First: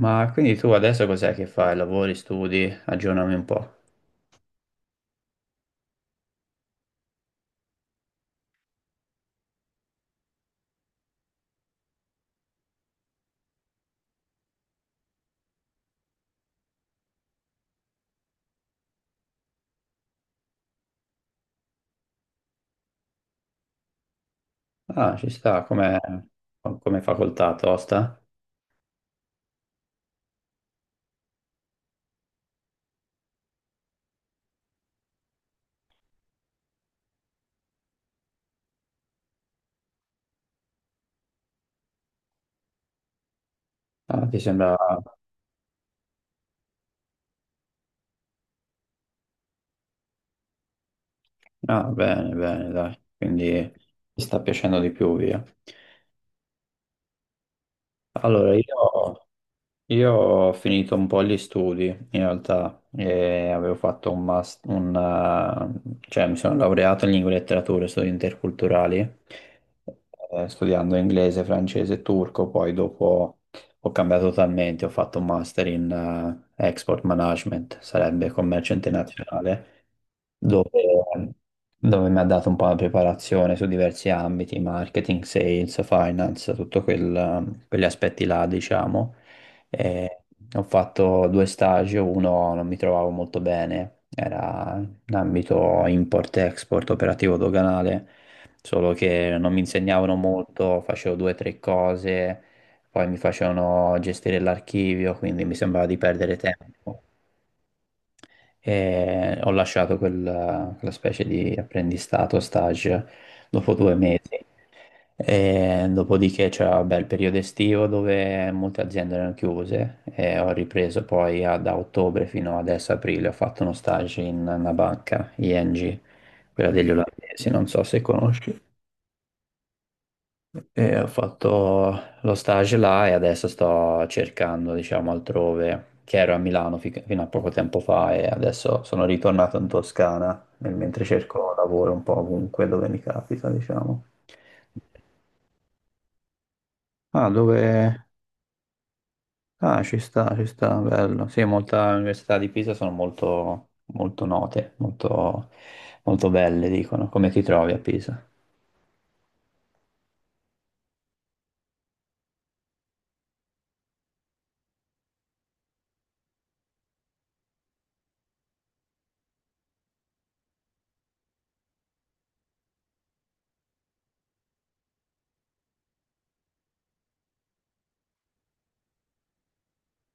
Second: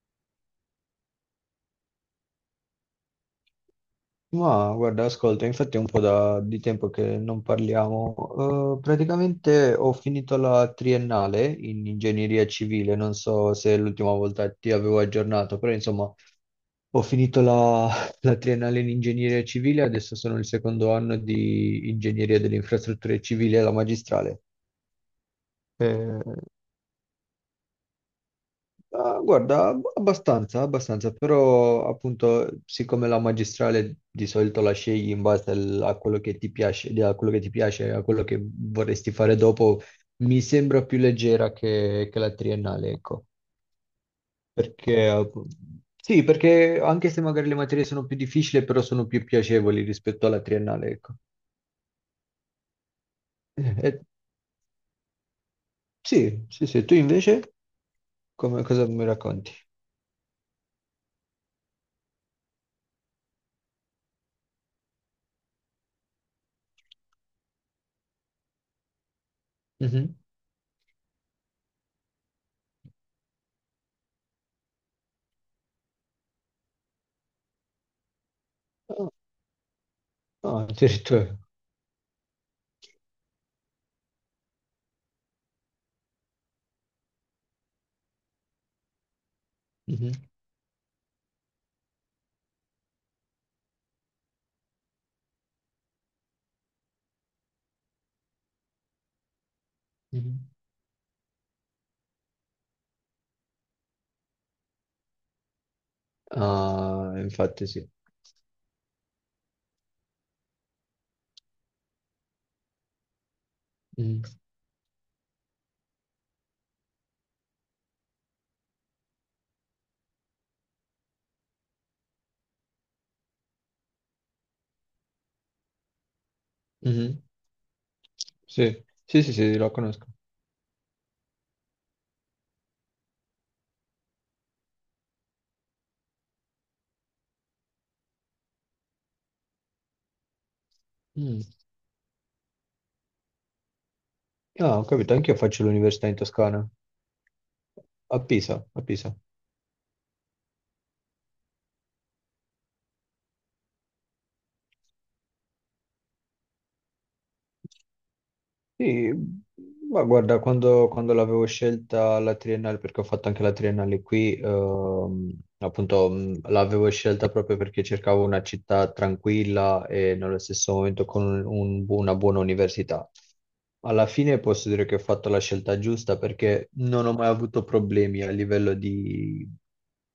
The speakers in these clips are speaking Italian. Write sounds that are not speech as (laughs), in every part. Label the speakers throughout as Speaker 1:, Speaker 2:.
Speaker 1: Ma quindi tu adesso cos'è che fai? Lavori, studi? Aggiornami un po'.
Speaker 2: Ma guarda, ascolta, infatti è un po' da- di tempo che non parliamo. Praticamente ho finito la triennale in ingegneria civile, non so se l'ultima volta ti avevo aggiornato, però insomma ho finito (laughs) la triennale in ingegneria civile, adesso sono il secondo anno di ingegneria delle infrastrutture civili alla magistrale.
Speaker 1: Ah, ci sta, come,
Speaker 2: Eh,
Speaker 1: come facoltà, tosta?
Speaker 2: Ah, guarda, abbastanza, abbastanza, però appunto siccome la magistrale di solito la scegli in base a quello che ti piace, a quello che ti piace, a quello che vorresti fare dopo, mi sembra più leggera che la triennale, ecco,
Speaker 1: Ah, ti sembra.
Speaker 2: perché sì, perché anche se magari le materie sono più difficili, però sono più piacevoli rispetto alla triennale, ecco.
Speaker 1: Ah, bene, bene, dai. Quindi
Speaker 2: Eh, eh,
Speaker 1: ti sta piacendo di più, via.
Speaker 2: sì, sì, sì, tu invece
Speaker 1: Allora,
Speaker 2: come,
Speaker 1: io.
Speaker 2: cosa mi racconti?
Speaker 1: Io ho finito un po' gli studi in realtà e avevo fatto un master, cioè mi sono laureato in lingue e letterature, studi interculturali,
Speaker 2: Mhm.
Speaker 1: studiando inglese, francese e turco, poi dopo ho cambiato totalmente, ho fatto un master in export management, sarebbe commercio
Speaker 2: Ah,
Speaker 1: internazionale,
Speaker 2: ah,
Speaker 1: dove,
Speaker 2: addirittura.
Speaker 1: dove mi ha dato un po' la preparazione su diversi ambiti, marketing, sales, finance, tutto quegli aspetti là, diciamo.
Speaker 2: Mhm,
Speaker 1: E ho fatto due stage, uno non mi trovavo molto bene, era in ambito import-export, operativo doganale, solo che non mi insegnavano
Speaker 2: mhm.
Speaker 1: molto, facevo due o tre cose, poi mi facevano gestire l'archivio, quindi mi sembrava di perdere tempo
Speaker 2: Ah, infatti sì.
Speaker 1: e ho lasciato quella specie di apprendistato, stage, dopo due
Speaker 2: Mm.
Speaker 1: mesi. E dopodiché c'era vabbè, il periodo estivo dove molte aziende erano chiuse e ho ripreso poi da ottobre fino adesso aprile. Ho fatto uno stage in una banca, ING, quella degli
Speaker 2: Mhm.
Speaker 1: olandesi, non so se conosci.
Speaker 2: Sì, sì, sì, sì, la conosco.
Speaker 1: E ho fatto lo stage là e adesso sto cercando, diciamo, altrove, che ero a Milano fino a poco tempo fa e adesso sono ritornato in Toscana, nel mentre
Speaker 2: Mm.
Speaker 1: cerco lavoro un po' ovunque dove mi capita, diciamo.
Speaker 2: Ah, ho capito, anch'io faccio l'università in Toscana,
Speaker 1: Ah, dove.
Speaker 2: a Pisa, a Pisa.
Speaker 1: Ah, ci sta, bello. Sì, molte università di Pisa sono molto, molto note, molto, molto belle, dicono. Come ti trovi a Pisa?
Speaker 2: Sì, ma guarda, quando l'avevo scelta la triennale, perché ho fatto anche la triennale qui, appunto l'avevo scelta proprio perché cercavo una città tranquilla e nello stesso momento con una buona università. Alla fine posso dire che ho fatto la scelta giusta perché non ho mai avuto problemi a livello di,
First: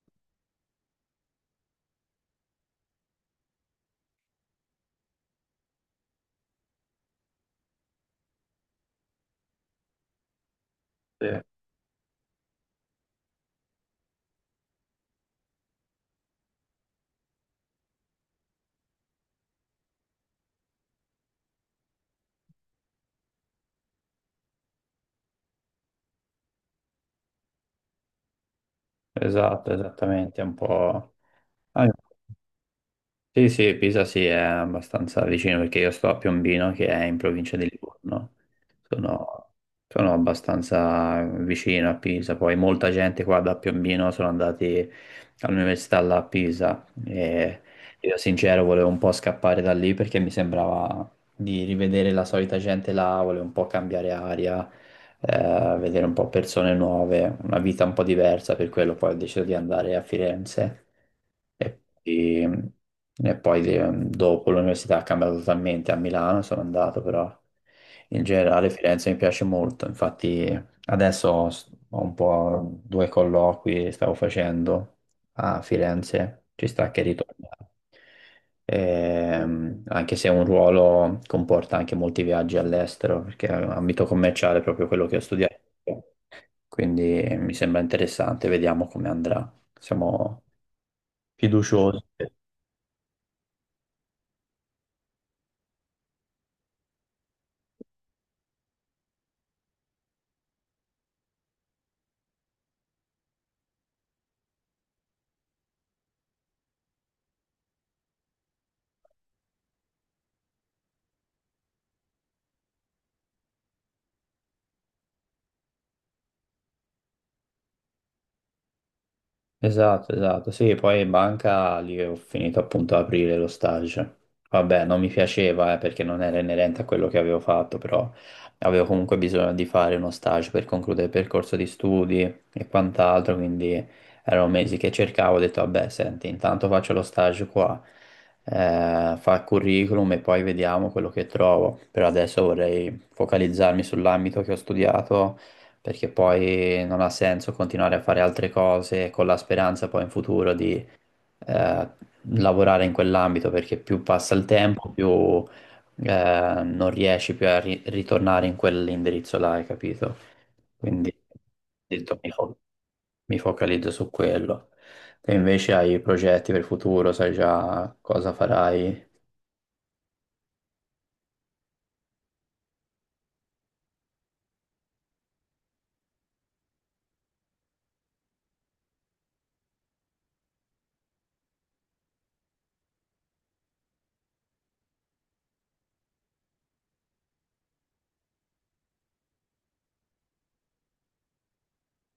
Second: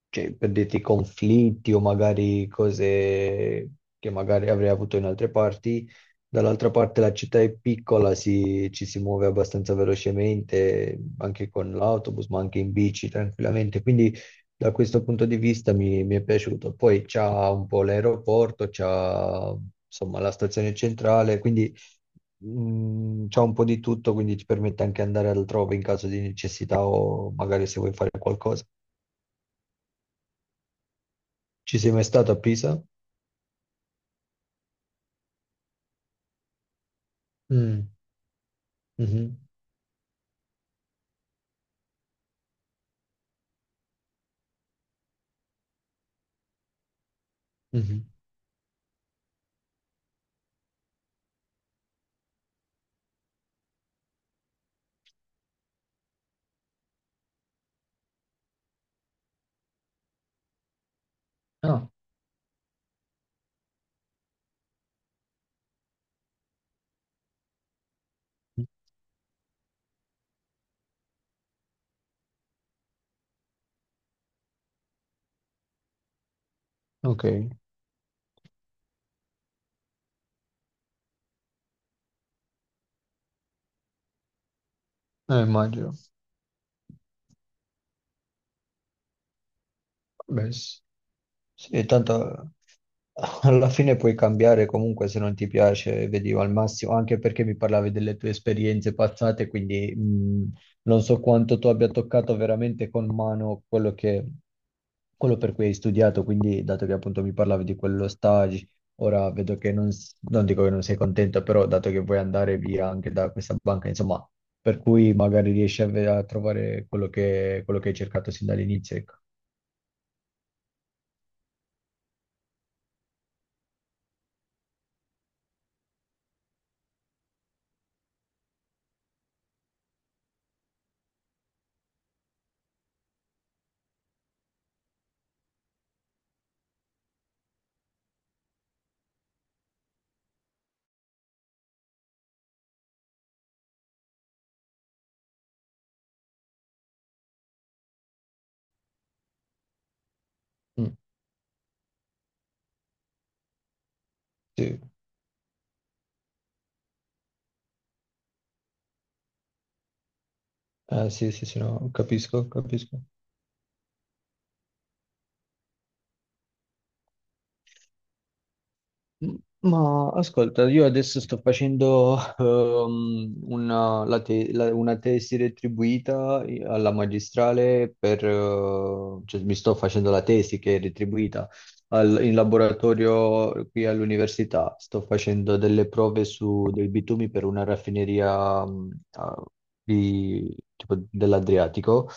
Speaker 2: cioè, per dirti, conflitti o magari cose che magari avrei avuto in altre parti. Dall'altra parte la città è piccola, ci si muove abbastanza velocemente,
Speaker 1: Sì.
Speaker 2: anche con l'autobus, ma anche in bici tranquillamente. Quindi da questo punto di vista mi è piaciuto. Poi c'ha un po' l'aeroporto, c'ha insomma la stazione centrale, quindi c'ha un po' di tutto, quindi ti permette anche andare altrove in caso di necessità o magari se vuoi fare qualcosa.
Speaker 1: Esatto, esattamente, è un po'.
Speaker 2: Ci
Speaker 1: Ah,
Speaker 2: sei mai stato a Pisa?
Speaker 1: sì, sì, Pisa sì, è abbastanza vicino perché io sto a Piombino che è in provincia di
Speaker 2: Mm,
Speaker 1: Livorno.
Speaker 2: mhm,
Speaker 1: Sono, sono abbastanza vicino a Pisa, poi molta gente qua da Piombino sono andati all'università là a Pisa e
Speaker 2: mhm.
Speaker 1: io sincero volevo un po' scappare da lì perché mi sembrava di rivedere la solita gente là, volevo un po' cambiare aria, vedere un po' persone nuove, una vita un po' diversa, per quello poi ho deciso di andare a Firenze e,
Speaker 2: Ah,
Speaker 1: e- e poi dopo l'università ha cambiato totalmente, a Milano sono andato però in generale Firenze mi piace molto, infatti adesso ho un po' 2 colloqui che stavo facendo a Firenze, ci sta che
Speaker 2: ok,
Speaker 1: ritorno anche se un ruolo comporta anche molti viaggi all'estero, perché è un ambito commerciale è proprio quello che ho studiato.
Speaker 2: immagino.
Speaker 1: Quindi mi sembra interessante, vediamo come andrà. Siamo
Speaker 2: Vabbè, sì. Sì,
Speaker 1: fiduciosi.
Speaker 2: tanto alla fine puoi cambiare comunque se non ti piace, vedi al massimo, anche perché mi parlavi delle tue esperienze passate, quindi non so quanto tu abbia toccato veramente con mano quello che, quello per cui hai studiato, quindi dato che appunto mi parlavi di quello stage, ora vedo che non, non dico che non sei contento, però dato che vuoi andare via anche da questa banca, insomma, per cui magari riesci a, a trovare quello che hai cercato sin dall'inizio, ecco.
Speaker 1: Esatto, esatto. Sì, poi in banca lì ho finito appunto ad aprire lo stage. Vabbè, non mi piaceva, perché non era inerente a quello che avevo fatto, però avevo comunque bisogno di fare uno stage per concludere il percorso di studi e quant'altro, quindi erano mesi che cercavo, ho detto, vabbè, senti, intanto faccio lo stage qua, fa il curriculum e poi vediamo quello che trovo. Per adesso vorrei focalizzarmi sull'ambito che ho studiato perché poi non ha senso continuare a fare altre cose con la speranza poi in futuro di
Speaker 2: Mm,
Speaker 1: eh, lavorare in quell'ambito, perché più passa il
Speaker 2: sì.
Speaker 1: tempo, più non riesci più a ritornare in quell'indirizzo là, hai capito? Quindi
Speaker 2: Sì,
Speaker 1: ho
Speaker 2: sì, sì, no,
Speaker 1: detto,
Speaker 2: capisco, capisco.
Speaker 1: mi focalizzo su quello. Te invece hai progetti per il futuro, sai già cosa farai?
Speaker 2: M- Ma ascolta, io adesso sto facendo una tesi retribuita alla magistrale per, cioè mi sto facendo la tesi che è retribuita in laboratorio qui all'università. Sto facendo delle prove su dei bitumi per una raffineria tipo dell'Adriatico.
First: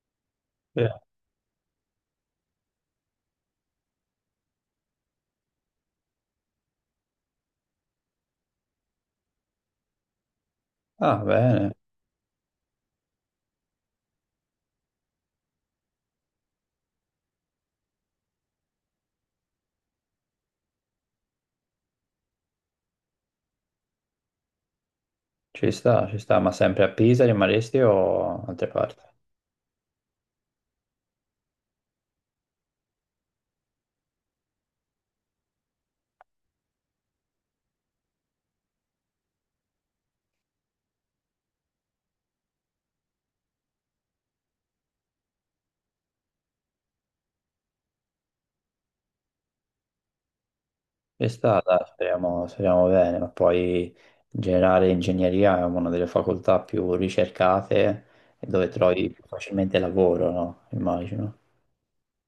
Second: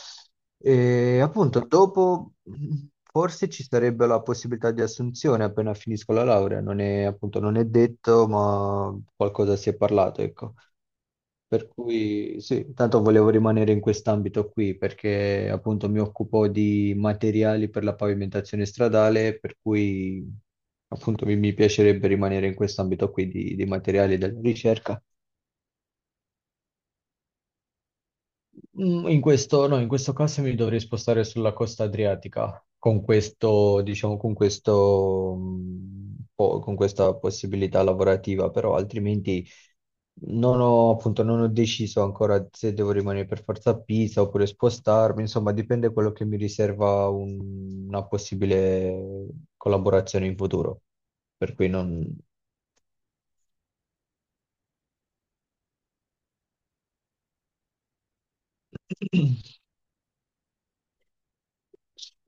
Speaker 2: E appunto, dopo forse ci sarebbe la possibilità di assunzione appena finisco la laurea, non è, appunto, non è detto, ma qualcosa si è parlato, ecco.
Speaker 1: Ah,
Speaker 2: Per
Speaker 1: bene,
Speaker 2: cui sì, tanto volevo rimanere in quest'ambito qui perché appunto mi occupo di materiali per la pavimentazione stradale, per cui appunto mi piacerebbe rimanere in quest'ambito qui di materiali della ricerca.
Speaker 1: ci sta, ma sempre a Pisa rimarresti o altre parti?
Speaker 2: Mm, in questo, no, in questo caso mi dovrei spostare sulla costa adriatica, con questo, diciamo, con questo, mm, con questa possibilità lavorativa, però altrimenti non ho, appunto, non ho deciso ancora se devo rimanere per forza a Pisa oppure spostarmi, insomma, dipende quello che mi riserva una possibile collaborazione in futuro,
Speaker 1: Ci
Speaker 2: per
Speaker 1: sta,
Speaker 2: cui
Speaker 1: dai,
Speaker 2: non...
Speaker 1: speriamo, speriamo bene, ma poi in generale ingegneria è una delle facoltà più ricercate e dove trovi più
Speaker 2: (clears throat)
Speaker 1: facilmente lavoro, no? Immagino.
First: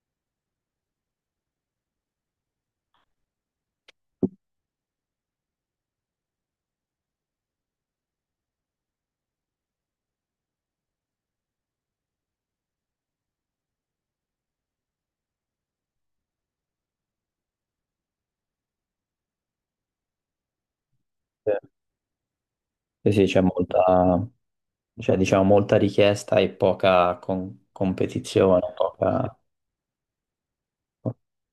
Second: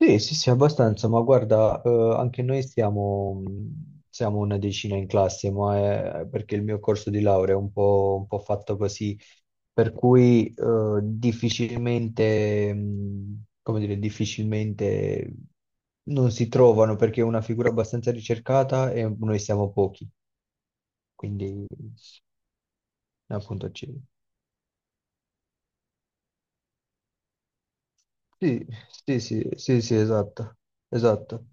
Speaker 2: Sì, sì, sì, abbastanza, ma guarda, anche noi siamo, siamo una decina in classe, ma è perché il mio corso di laurea è un po' fatto così, per cui difficilmente, come dire, difficilmente non si trovano perché è una figura abbastanza ricercata e noi siamo pochi,
Speaker 1: Sì,
Speaker 2: quindi
Speaker 1: sì, sì, c'è
Speaker 2: appunto ci...
Speaker 1: molta, c'è, diciamo, molta richiesta e poca competizione,
Speaker 2: Sì, sì,
Speaker 1: poca.
Speaker 2: sì, sì, sì, esatto, esatto.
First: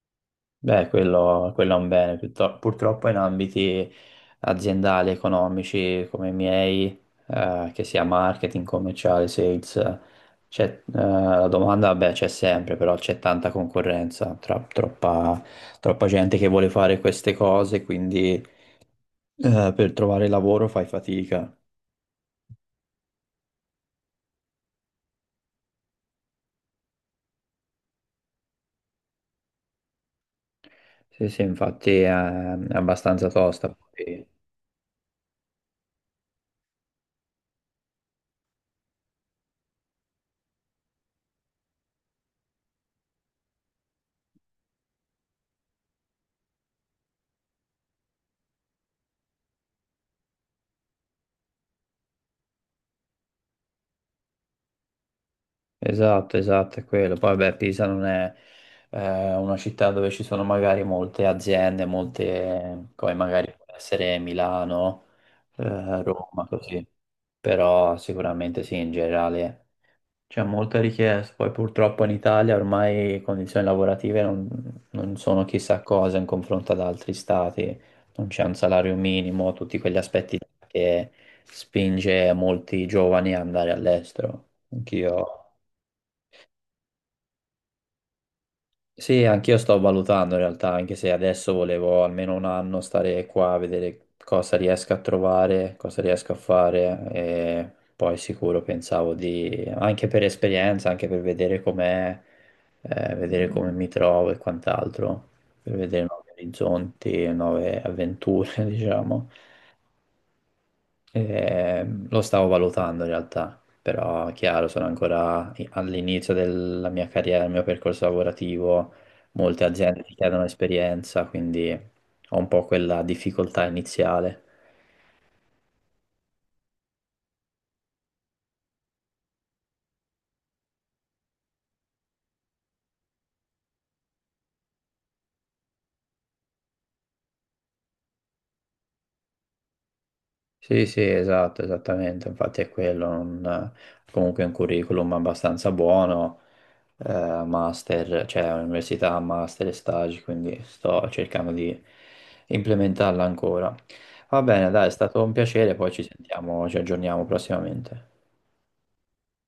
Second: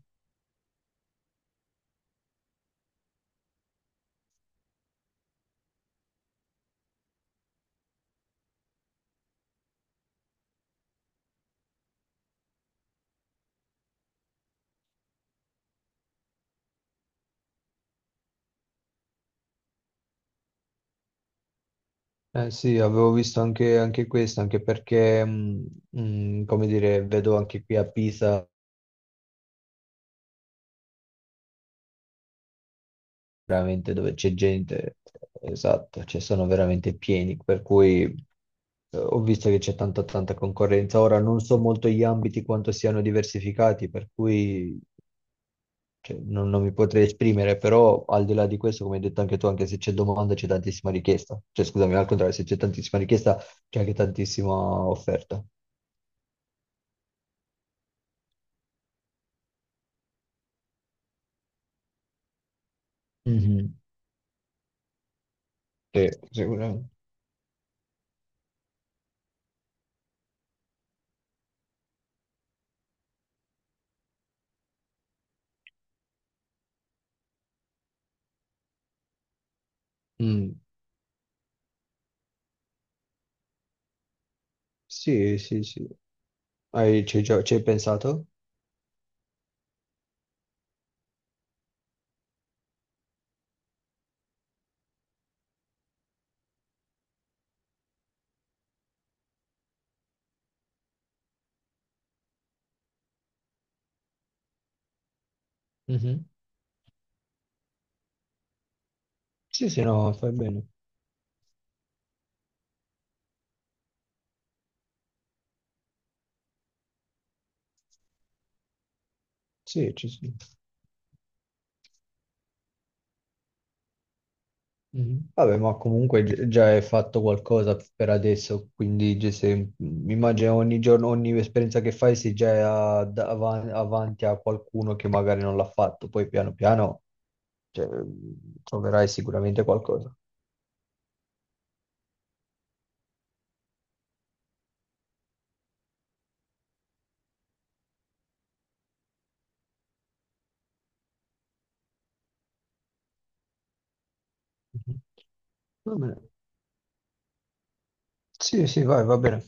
Speaker 1: Beh, quello è un bene, purtroppo in ambiti aziendali, economici come i miei, che sia marketing, commerciale, sales, c'è, la domanda, vabbè, c'è sempre, però c'è tanta concorrenza, troppa, troppa gente che vuole fare queste cose, quindi, per trovare lavoro fai fatica.
Speaker 2: Eh sì, avevo visto anche, anche questo, anche perché, come dire, vedo anche qui a Pisa,
Speaker 1: Sì, sì, infatti è abbastanza tosta.
Speaker 2: veramente dove c'è gente, esatto, cioè sono veramente pieni, per cui ho visto che c'è tanta tanta concorrenza. Ora non so molto gli ambiti quanto siano diversificati, per cui cioè, non, non mi potrei esprimere, però al di là di questo, come hai detto anche tu, anche se c'è domanda c'è tantissima richiesta, cioè scusami, al contrario, se c'è tantissima richiesta c'è anche tantissima offerta.
Speaker 1: Esatto, esatto, è quello. Poi, vabbè, Pisa non è una città dove ci sono magari molte aziende, molte, come magari può
Speaker 2: Mhm.
Speaker 1: essere Milano,
Speaker 2: Sì,
Speaker 1: Roma, così.
Speaker 2: sicuramente.
Speaker 1: Però sicuramente sì, in generale c'è molta richiesta. Poi purtroppo in Italia ormai condizioni lavorative non sono chissà cosa in confronto ad altri stati. Non c'è un salario minimo, tutti quegli aspetti
Speaker 2: Mm.
Speaker 1: che spinge molti giovani ad andare all'estero. Anch'io.
Speaker 2: Sì, sì, sì. Hai, ci hai ci hai pensato?
Speaker 1: Sì, anch'io sto valutando in realtà, anche se adesso volevo almeno 1 anno stare qua a vedere cosa riesco a trovare, cosa riesco a fare e poi sicuro pensavo di, anche per esperienza, anche per vedere com'è, vedere come mi trovo e quant'altro, per vedere
Speaker 2: Mhm,
Speaker 1: nuovi orizzonti, nuove avventure, (laughs) diciamo.
Speaker 2: sì, sì, no, fai bene.
Speaker 1: Lo stavo valutando in realtà, però chiaro, sono ancora all'inizio della mia carriera, del mio percorso lavorativo, molte
Speaker 2: Sì,
Speaker 1: aziende
Speaker 2: ci
Speaker 1: ti
Speaker 2: sono.
Speaker 1: chiedono esperienza, quindi ho un po' quella difficoltà iniziale.
Speaker 2: Mhm. Vabbè, ma comunque già hai fatto qualcosa per adesso, quindi se, immagino ogni giorno, ogni esperienza che fai sei già avanti a qualcuno che magari non l'ha fatto, poi piano piano cioè, troverai sicuramente qualcosa.
Speaker 1: Sì, sì, esatto, esattamente, infatti è quello, comunque un curriculum abbastanza buono, master, cioè università, master e stage, quindi sto cercando di implementarla ancora. Va bene, dai, è
Speaker 2: Mhm.
Speaker 1: stato un piacere, poi
Speaker 2: Va
Speaker 1: ci
Speaker 2: bene.
Speaker 1: sentiamo, ci aggiorniamo prossimamente.
Speaker 2: Sì, sì, vai, va bene.